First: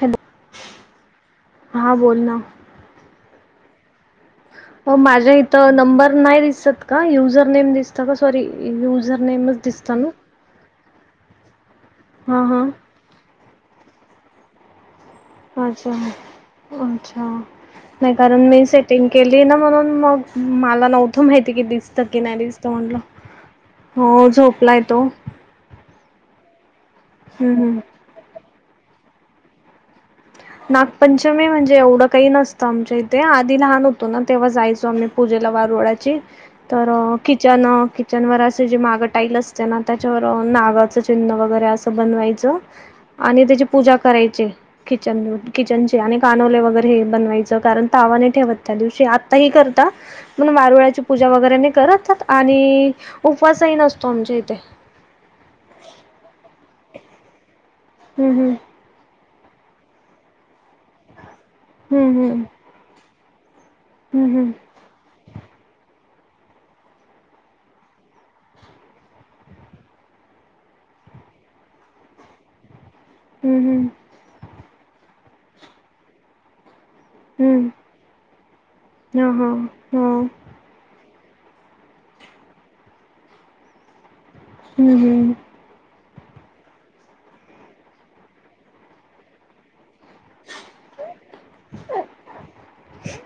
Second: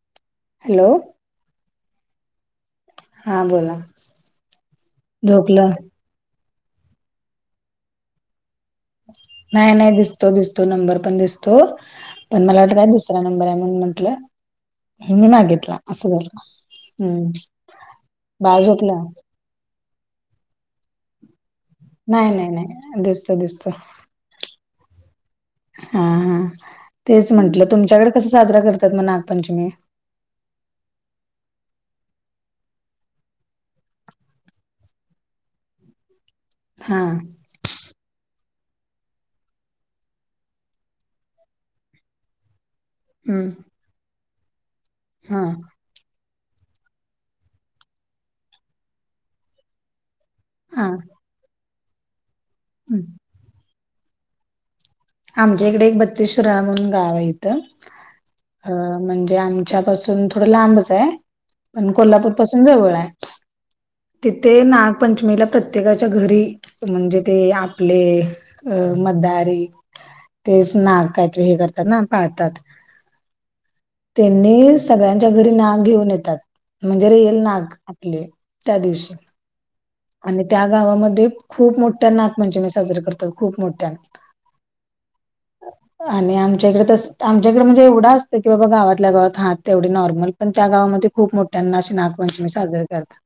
Hello! Hello! हां बोल ना हा बोला. हो माझ्या झोपलं इथं नंबर नाही दिसत का? युझर नेम दिसत- सॉरी युझर नेमच दिसता ना? तो नंबर पण दिसतो हा पण मला हा वाटलं नाय दुसरा नंबर आहे म्हणून म्हटलं, अच्छा अच्छा हम्म नाही कारण बाळ मी झोपलं सेटिंग केली. केली न म्हणून मग मला नव्हतं माहिती की दिस- दिसत की नाही म्हटलं हो झोपला य तो हा हा तेच हम्म म्हंटलं हम्म तुमच्याकडे कसं साजरा करतात मग नागपंचमी? नागपंचमी म्हणजे एवढं काही नसतं आमच्या इथे आधी लहान होतो ना तेव्हा जायचो आम्ही. पूजेला वारूळाची तर हा किती- किचन -किचन वर असे जे मागं टाईल असते ना त्याच्यावर नागाचं चिन्ह वगैरे असं बनवायच आणि हम्म त्याची पुजा करायची किचन हा किचनची आणि कानव्हले वगैरे हे बनवायच कारण तावा‌ नाही ठेवत त्या दिवशी आता ह करता, म्हणून हा वारुळ्याची पूजा वगैरे नाही करत आणि हम्म. उपवासही नसतो आमच्या इथे. आमच्या इकडे एक बत्तीस शिराळा म्हणुन गाव आहे इथं. हम् हम् अ म्हणजे आमच्या पासून थोडं लांबच आहे पण हम्म कोल्हापूर हम्म पासून जवळ आहे. हम्म तिथे हम्म नागपंचमीला प्रत्येक, प्रत्येकाच्या घरी म्हणजे ते आपले मदारी तेच नाग काहीतरी हे करतात ना पाळतात. हम् हम्म त्यांनी सगळ्यांच्या घरी नाग घेऊन येतात. म्हणजे रिअल नाग आपले त्या दिवशी. ह हा हा हा आणि त्या गावामध्ये खूप मोठ्या नागपंचमी साजरे करतात खूप मोठ्याने. हम्म हम आणि आमच्या इकडे तस आमच्याकडे म्हणजे एवढं असतं की बाबा गावातल्या गावात हा तेवढे नॉर्मल पण त्या गावामध्ये खूप मोठ्यांना अशी नागपंचमी साजरे करतात.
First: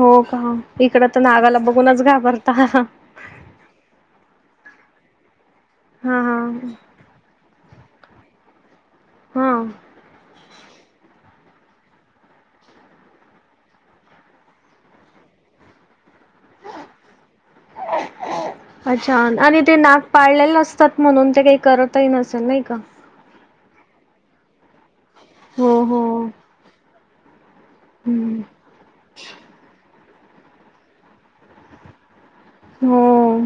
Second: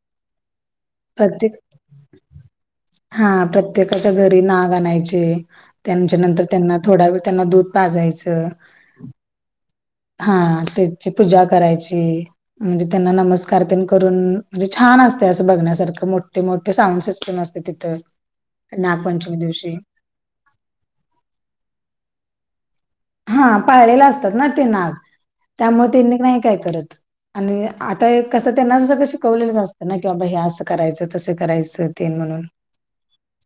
हो का इकड तर प्रत्येक नागाला बघूनच घाबरता हं हं. हा प्रत्येकाच्या घरी नाग आणायचे त्यांच्या हा नंतर त्यांना थोडा वेळ त्यांना दूध पाजायचं हा हा ते, पूजा करायची म्हणजे त्यांना नमस्कार येन करून म्हणजे छान असतं, असं बघण्यासारखं मोठे मोठे सांउड सिस्टम असते. तिथं अच्छा नागपंचमी आणि दिवशी ते नाग पाळलेले असतात, म्हणून ते काही करतही नसेल नाही का? हा पाळलेले असतात ना ते नाग हो त्यामुळे हो त्यांनी नाही काय करत. आणि आता हम्म कसं त्यांना सगळ शिकवलेलं असतं नाही का. किंवा बाबा हे असं करायचं तसं करायचं ते म्हणून- हो हो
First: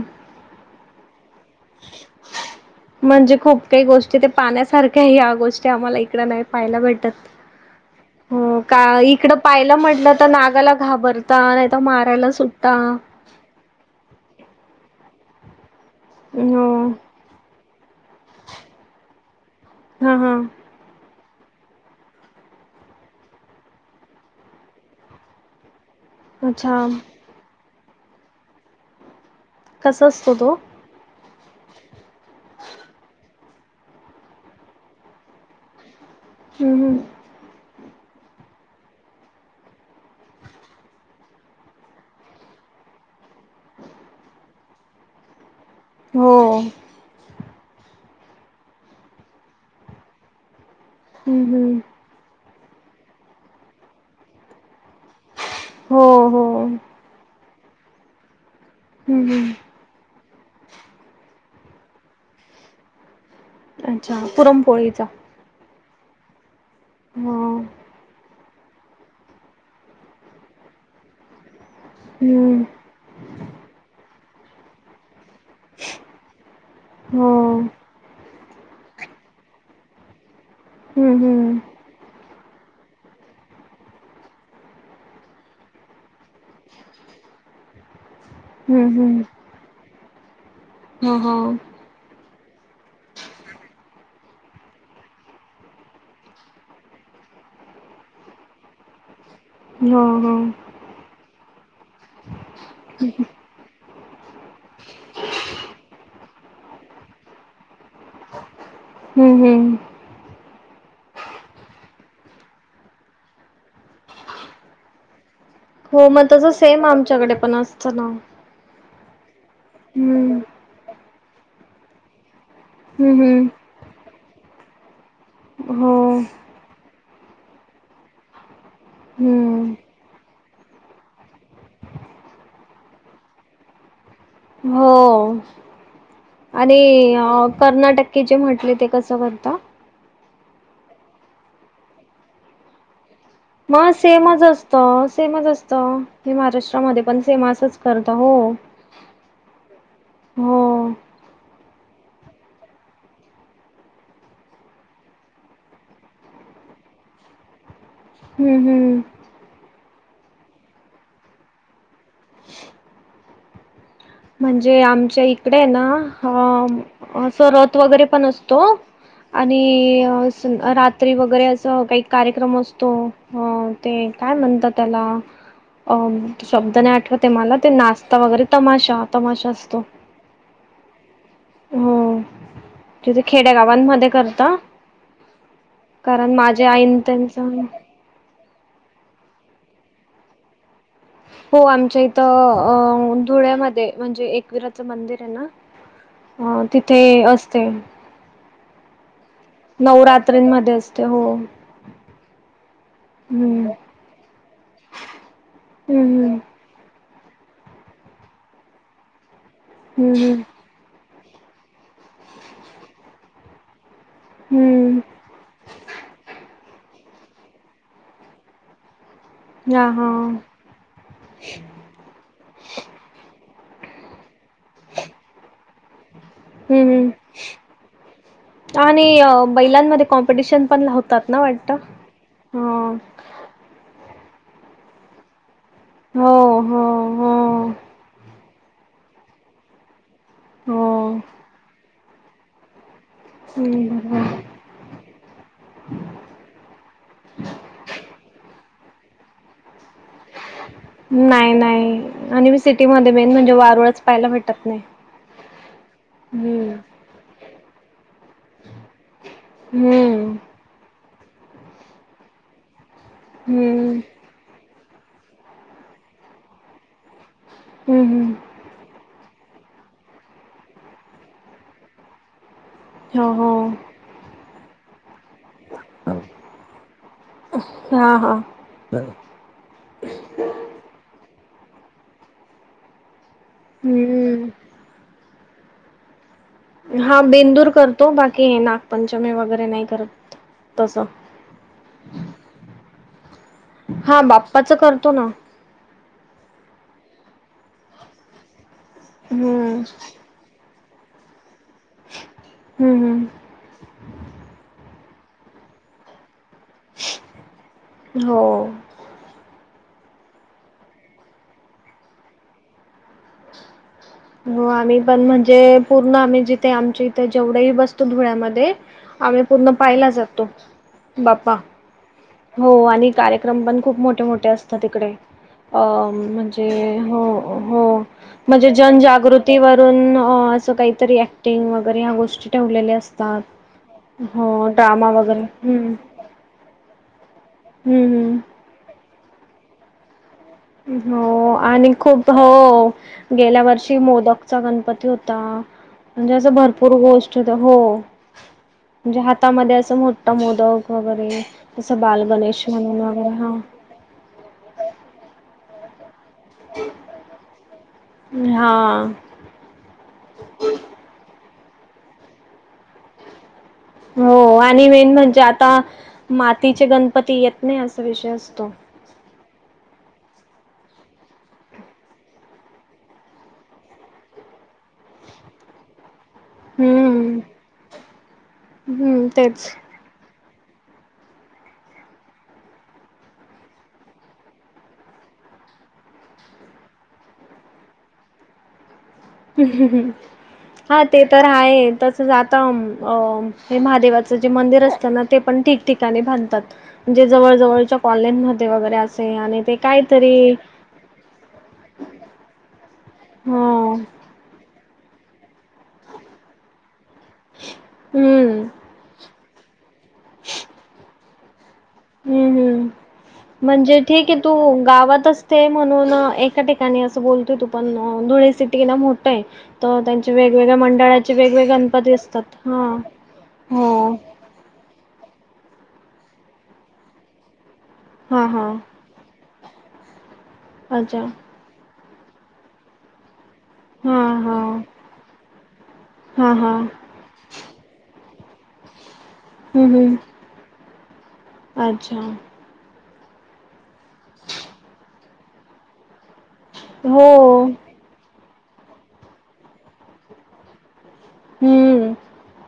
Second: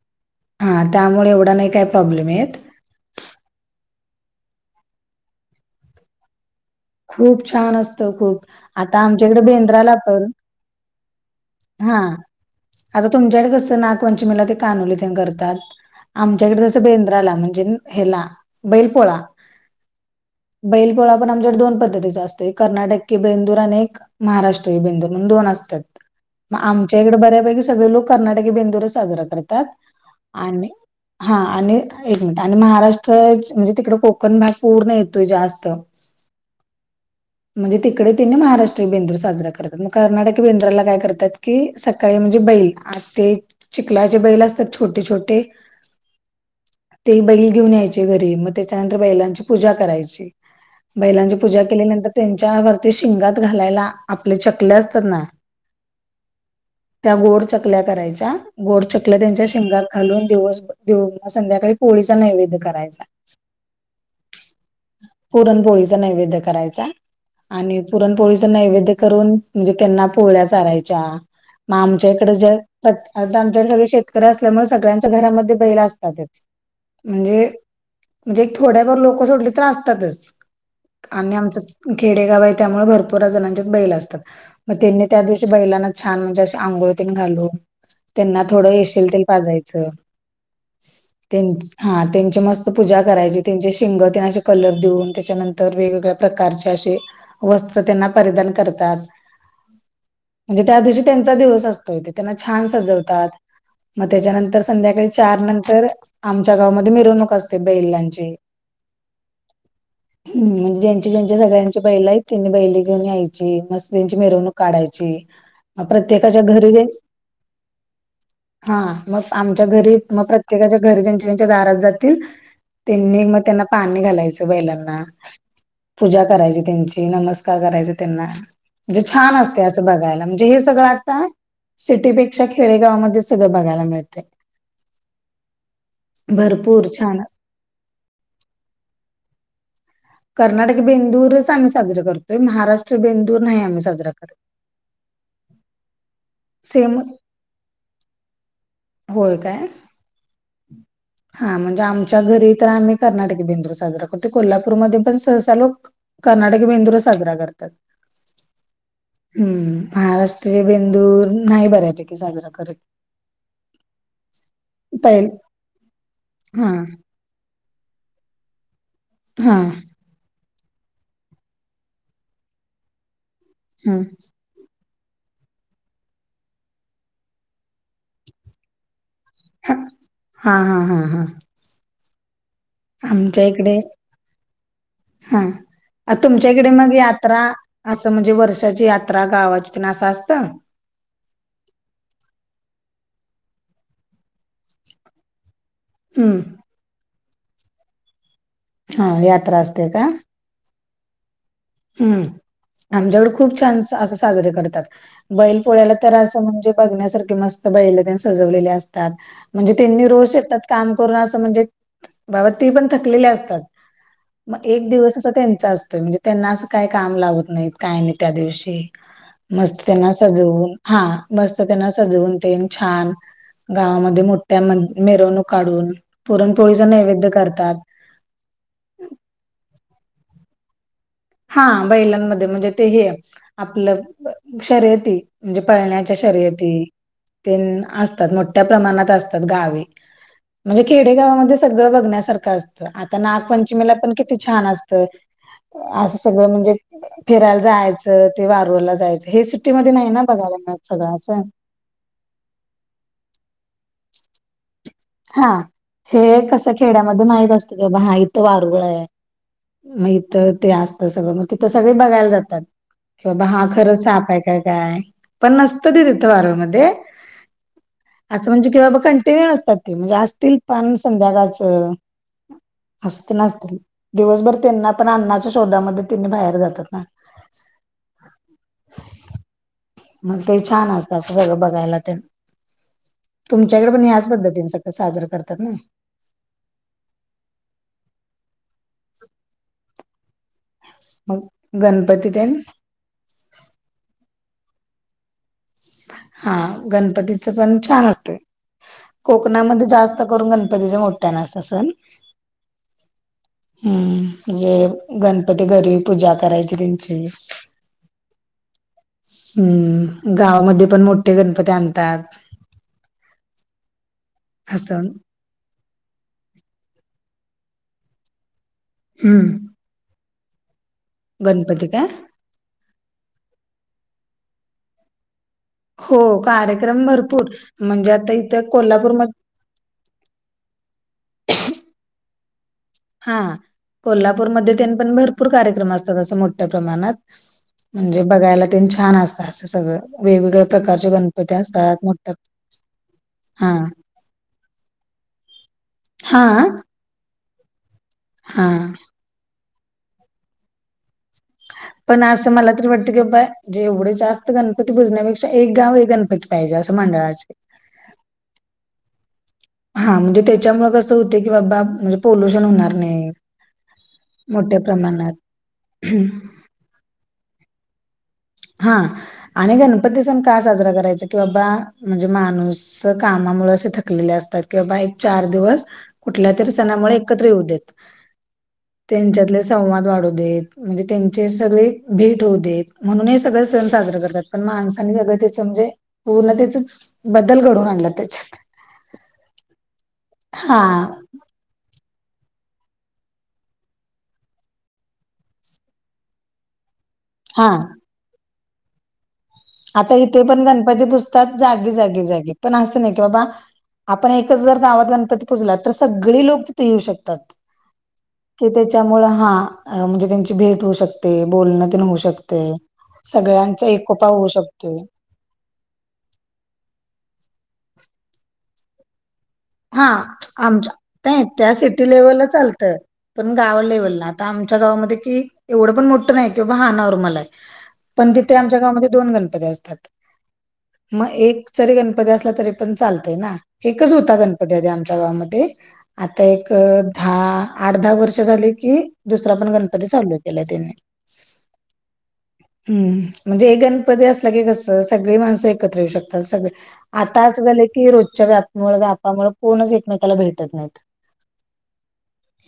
हा त्यामुळे एवढा नाही काय प्रॉब्लेम येत. म्हणजे खूप काही गोष्टी ते पाहण्यासारख्या आहे या गोष्टी आम्हाला इकडं नाही पाहाला भेटत. खूप छान असतं खूप हो का आता इकडं आमच्याकडे पाहिलं बेंद्राला म्हटलं पण तर नागाला घाबरत, ता नाही त हा मारायला सुद्धा आता तुमच्याकडे कसं नागपंचमीला ते कानोले ते करतात. आमच्याकडे हो तसं बेंद्राला म्हणजे हेला बैलपोळा. हा हा बैल पोळा पण आमच्याडे दोन- पद्धतीचा असतो कर्नाटकीय बेंदूर आणि एक महाराष्ट्रीय बेंदूर म्हणून दोन असतात. मग अच्छा आमच्या इकडे बऱ्यापैकी सगळे लोक कर्नाटकी बेंदूर साजरा करतात. कसा असतो तो आणि, हा आणि एक मिनिट आणि महाराष्ट्र म्हणजे तिकड कोकण भाग पूर्ण येतोय जास्त- हम् म्हणजे तिकडे तिन महाराष्ट्रीय बेंदूर साजरा करतात, मग कर्नाटक बेंद्रराला काय करतात की सकाळी म्हणजे बैल- आ ते चिखलाचे बैल असतात छोटे छोटे हो ते बैल घेऊन यायचे घरी, मग त्याच्यानंतर बैलांची पूजा करायची बैला- हम्म पूजा हम्म केल्या नंतर त्यांच्या वरती शिंगात घालायला आपले चकले असतात ना हो हो त्या गोड चकल्या करायच्या गोड चकल्या हम्म त्यांच्या हम्म शिंगात, खालून दिवस संध्याकाळी पोळीचा नैवेद्य करायचा. अच्छा! पुरनपोळीचा? पुरणपोळीचा नैवेद्य करायचा हो आणि, पुरणपोळीच नैवेद्य करून म्हणजे त्यांना पोळ्या चरायच्या म आमच्याकडे जे हम्म तात आता आमच्याडे सगळे शेतकरी असल्यामुळे सगळ्यांच्या घरामध्ये बैल असतातच हो म्हणजे, म्हणजे थोड्याभर लोक सोडली तर असतातच. हम्म आणि हम्म आमचं खेडेगाव आहे, त्यामुळे भरपूर जणांच्या बैल असतात. म त्यांनी त्या दिवशी बैलांना छान म्हणजे अशे आंघोळतीन घालू त्यांना थोडं हम्म येशील तेल हम्म पाजायचं. हा हा त्यानंतर, हा त्यांची मस्त पूजा करायची त्यांचे शिंग ते आशे कलर देऊन त्याच्यानं तर वेगवेगळ्या प्रकारचे अशे वस्त्र त्यांना परिधान करतात. हो हो म्हणजे त्या दिवशी त्यांचा दिवस असतोय, ते त्यांना छान सजवतात. म त्याच्यानंतर संध्याकाळी चार नंतर आमच्या गावमध्ये मिरवणूक असते बैलांची. हम्म हम्, हम् म्हणजे ज्यांची ज्यांची सगळ्यांचे बैला आहेत, त्यांनी बैलं घेऊन यायची मस्त त्यांची मिरवणूक काढायची. [inaudible] हो म तसं घरी जे सेम आमच्याकडे पण असत ना. हा मग आमच्या घरी मग हम्म प्रत्येकाच्या घरी त्यांच्या त्यांच्या दारात जातील हम्म त्यांनी म त्यांना हम्म पाणी घालायचं बैलांना. हो पूजा करायची त्यांची नमस्कार करायचा त्यांना म्हणजे छान अस ते हम्म असं बघायला म्हणजे हे सगळं आता सिटीपेक्षा खेडेगावामध्ये सगळं बघायला मिळतं. हो आणि भरपूर छान अं कर्नाटक की जे म्हटले ते कसं करता? कर्नाटकी बेंदूरच आम्ही साजरा कर ते महाराष्ट्र बेंदूर नाही. मा आम्ही साजरा करत सेमच असतं, सेमच असतं हे महाराष्ट्रामध्ये पण सेम आसच करतात हो. होय का? हो, हा म्हणजे आमच्या घरी तर आम्ही, कर्नाटकी बेंदूर साजरा करतोय कोल्हापूरमध्ये पण सहसा लोक कर्नाटक बेंदूर च साजरा करतात. हम्म- हम्, हम्म, महाराष्ट्रीय बेंदूर नाही, बऱ्यापैकी साजरा करत. म्हणजे आमच्या पहि इकडे ना हा असं रथ वगैरे पण असतो. हा आणि अं स रात्री वगैरे असं काही कार्यक्रम असतो, हं अ ते हा काय म्हणतात? त्याला अ शब्द नाही आठवत ते मला ते नाचता वगैरे तमाशा, तमाशा स हं, हा, हा, हा, हा हम्म, तिथे आमच्या खेड्या इकडे गावांमध्ये करता, हा अ कारण तुमच्या इकडे माझ्या मग आईनं त्यांच यात्रा असं म्हणजे वर्षाची यात्रा गावाची ना असं असतं. हो आमच्या इथं अ धुळ्यामध्ये म्हणजे एकवीराचं मंदिर आहे ना. हम्म हो तिथे असते. हा यात्रा असते का नवरात्रीन मध्ये असते हो. आमच्याकडं खूप हम्म छान सा आसं साजरे करतात. बैल पोळ्याला हम्म तर हम्म असं म्हणजे बघण्यासारखे मस् स्त बैल त्या सजवलेले आसतात म्हणजे तेंनी हम्म रोज हम्म शेतात काम करून आसं म्हणजे बाबा ती पण थकलेली आसतात. मग एक हम्म दिवस असं त्यांचा असतोय, म्हणजे त्यांना असं काही काम लावत नाहीत काय नाई त्या दिवशी. मस्त हा हा त्यांना सजवून हा मस्त त्यांना सजवून ते छान गावामध्ये मोट त्याम मिरवणूक काढून, पुरणपोळीचा हम्म हम्म नैवेद्य करतात. आणि अ बैलानमध्ये कॉम्पिटिशन पण हो होतात ना वाटतं हां बैलानमध्ये म्हणजे ते हे आपलं शर्यती. म्हणजे पळण्याच्या हो शर्यती हो हो ते न आसतात मोठ्या प्रमाणात आसतात गावी. हो म्हणजे खेडेगावामध्ये सगळं बघण्यासारखं असतं. आता नागपंचमीला पण किती हम्म छान असतं. तर आसं सगळं म्हणजे फिरायला जायचं ते वारूरला जायचं हे सिटीमध्येध्य नाही ना बघायला मिळत. सगळं असं नाई नाई आणि म सिटीमधे मेन म्हणजे वारूळच पाहायला भेटत नाई. हां हे कसं खेड्यामध्ये माहित असतं की बाबा हा इथं वारुळ आहे. मग हम्म. इथं ते आसत सगळ मग तिथं सगळे बघायला जातात कि बा हा खर हम्म साप आहे काय. काय पण नसतं ती तिथं वारूळ मध्ये हम्म हम्म आसं म्हणजे कि बाबा कंटिन्यू नसतात. जासतील पान संध्याकाळच असं हो तेन हो असंतय. दिवसभर त्यांना पण आन्नाच्या शोधामध्ये त्यांनी बाहेर जातात ना. हां हां मग ते छान आसत सगळं बघायला तेन, तुमच्याकडे पण याच हम्म पद्धतीने सग, साजरा करतात ना? हां बेंदूर करतो. बाकी हे नागपंचमी वगैरे नाही करत. तसं मग गणपती तेन? हां बाप्पाच करतो ना. हा गणपतीच पण छान असते, हम्म कोकणामध्ये जास्त करून गणपतीचा मोठ्यान असतं सन. हम्म हम्. हम्म म्हणजे गणपती घरी पूजा करायची त्यांची. हो. हम्म गावामध्ये पण मोठे गणपती आनतात. हो आम्ही असं पण म्हण जे पूर्ण आम्ही जिथे आमच्या इथे जेवढेही बसतो धुळ्यामध्ये आम्ही हम्म पूर्ण पाहिला जातो बप्पा. होति का? हो आणि कार्यक्रम पण खूप मोठे मोठे असतात ईकडे. अ हो म्हणजे कार्यक्रम हो भरपूर हो म्हणजे आता इथं म्हणजे जनजागृ कोल्हापूरमध्ये ती वरून अ असं काहीतरी ऍक्टिंग वगैरे ह्या गोष्टी टेवलेले हा असतात हो ड्रामा वगैरे हम. तर असं मोठ्या प्रमाणात म्हणजे, हम्म बगायला तेन छान आसतं आसं सगळं वेगवेगळं. हो आणि खूप हो. गेल्या हा वर्षी मोदकचा गणपती होता. म्हणजे हा असं भरपूर गोष् [unintelligible] हो हा. म्हणजे हातामध्ये असं मोट्ट मोदक वगैरे तसं बालगणेश म्हणून वगैरे हा म्हणजे एवढे जास्त गणपती बुजण्यापेक्षा. एक गाव हे गणपती पाहिजे असं मंडळाचे. हा हा म्हणजे त्याच्यामुळे कसं होत की बाबा म्हणजे पोल्युशन होणार नाही, हो मोठ्या आणि मेन प्रमाणात. म्हणजे आता मातीचे गणपती येत नाही असा विषय असतो. हां आणि गणपती सण का साजरा करायचा की बाबा म्हणजे माणूस कामामुळे असे थकलेले असतात, कि बाबा एक चार दिवस कुठल्या तरी सणामुळे हम्म एकत्र येऊ देत, हम्म त्यांच्यातले तेच संवाद वाढू देत म्हणजे त्यांचे सगळे भेट होउदेत म्हणूनच, सगळ सण साजरा करतात, पण माणसानी सगळं त्याच म्हणजे पूर्णच बदल घडून आणला त्याच्यात हम्म हम् हम्म हा ते तर आहे तस जात हे महादेवाचं जे मंदिर असतं ना ते पण ठीक ठिकाणी बाणतात म्हणजे, हा जवळवच्या कॉले म वगैरे असे आणि आता इथे काहीतरी पण गणपती पुजतात जागी जागी जागी पण असं नाही की बाबा हो आपण एकच जर गावात गणपती पुजला तर सगळे लोक तिथे येऊ शकात तात, हम्म कि त्याच्यामुळे हा म्हणजे त्यांची भेट होऊ शकते, बोल होऊ हम्म शकतंय, हम्म सगळ्यांच्या म्हणजे एकोपी ठीक आहे तू गाव तेच म्हणून एका ठिकाणी असं बोलतोय तू पण धुळे सिटीला मोठ आहे, तर हा त्यांचे वेगवेगळ्या आमच्या मंडळाचे नाही वेगवेगळे त्या सिटी गणपती लेव्हल असतात चालतं हा पण गाव हो लेव्हलला आता आमच्या गावामध्ये कि एवढं पण मोठं नाही, कि बा हा नर्मल आहे पण हा तिथे हा आमच्या गावामध्ये, दोन गणपती असतात, अच्छा मग एक जरी गणपती असला तरी पण चालतय ना. एकच हा होता हा गणपती आधी आमच्या गावामध्ये, आता हा एक हा दहा आठ दहा वर्ष झाली की दुसरा पण हम्म गणपती हम्म चालू केला तेणे [unintelligible] अच्छा हम्म, म्हणजे एक गणपती असला की कस सगळी माणसं एकत्र येऊ शकतात, सगळे हो आता असं झालं की रोजच्या व्यापमुळे व्यापामुळे कोणच एकमेकाला भेटत नाहीत. हम्म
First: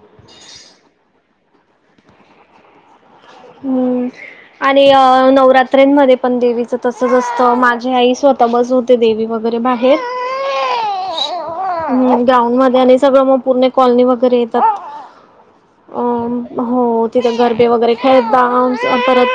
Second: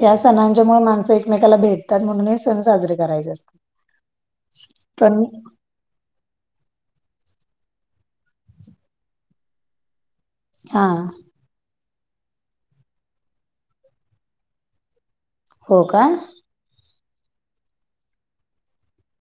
या सणांच्या मु माणसं एकमेकाला भेटतात, म्हणून हे सण साजरे करायचे असतात. हम्म आणि पण अ नवरात जत्रेमध्ये पण देवीच तसच असतं, माझी आई स्वतःबसवत होती देवी वगैरे बाहेर हा ह् ग्राउंड मध्ये आणि सगळं मग पूर्ण कॉलनी वगैरे येतात. हो अ का! हो तिथे गरबे वगैरे खेळता परत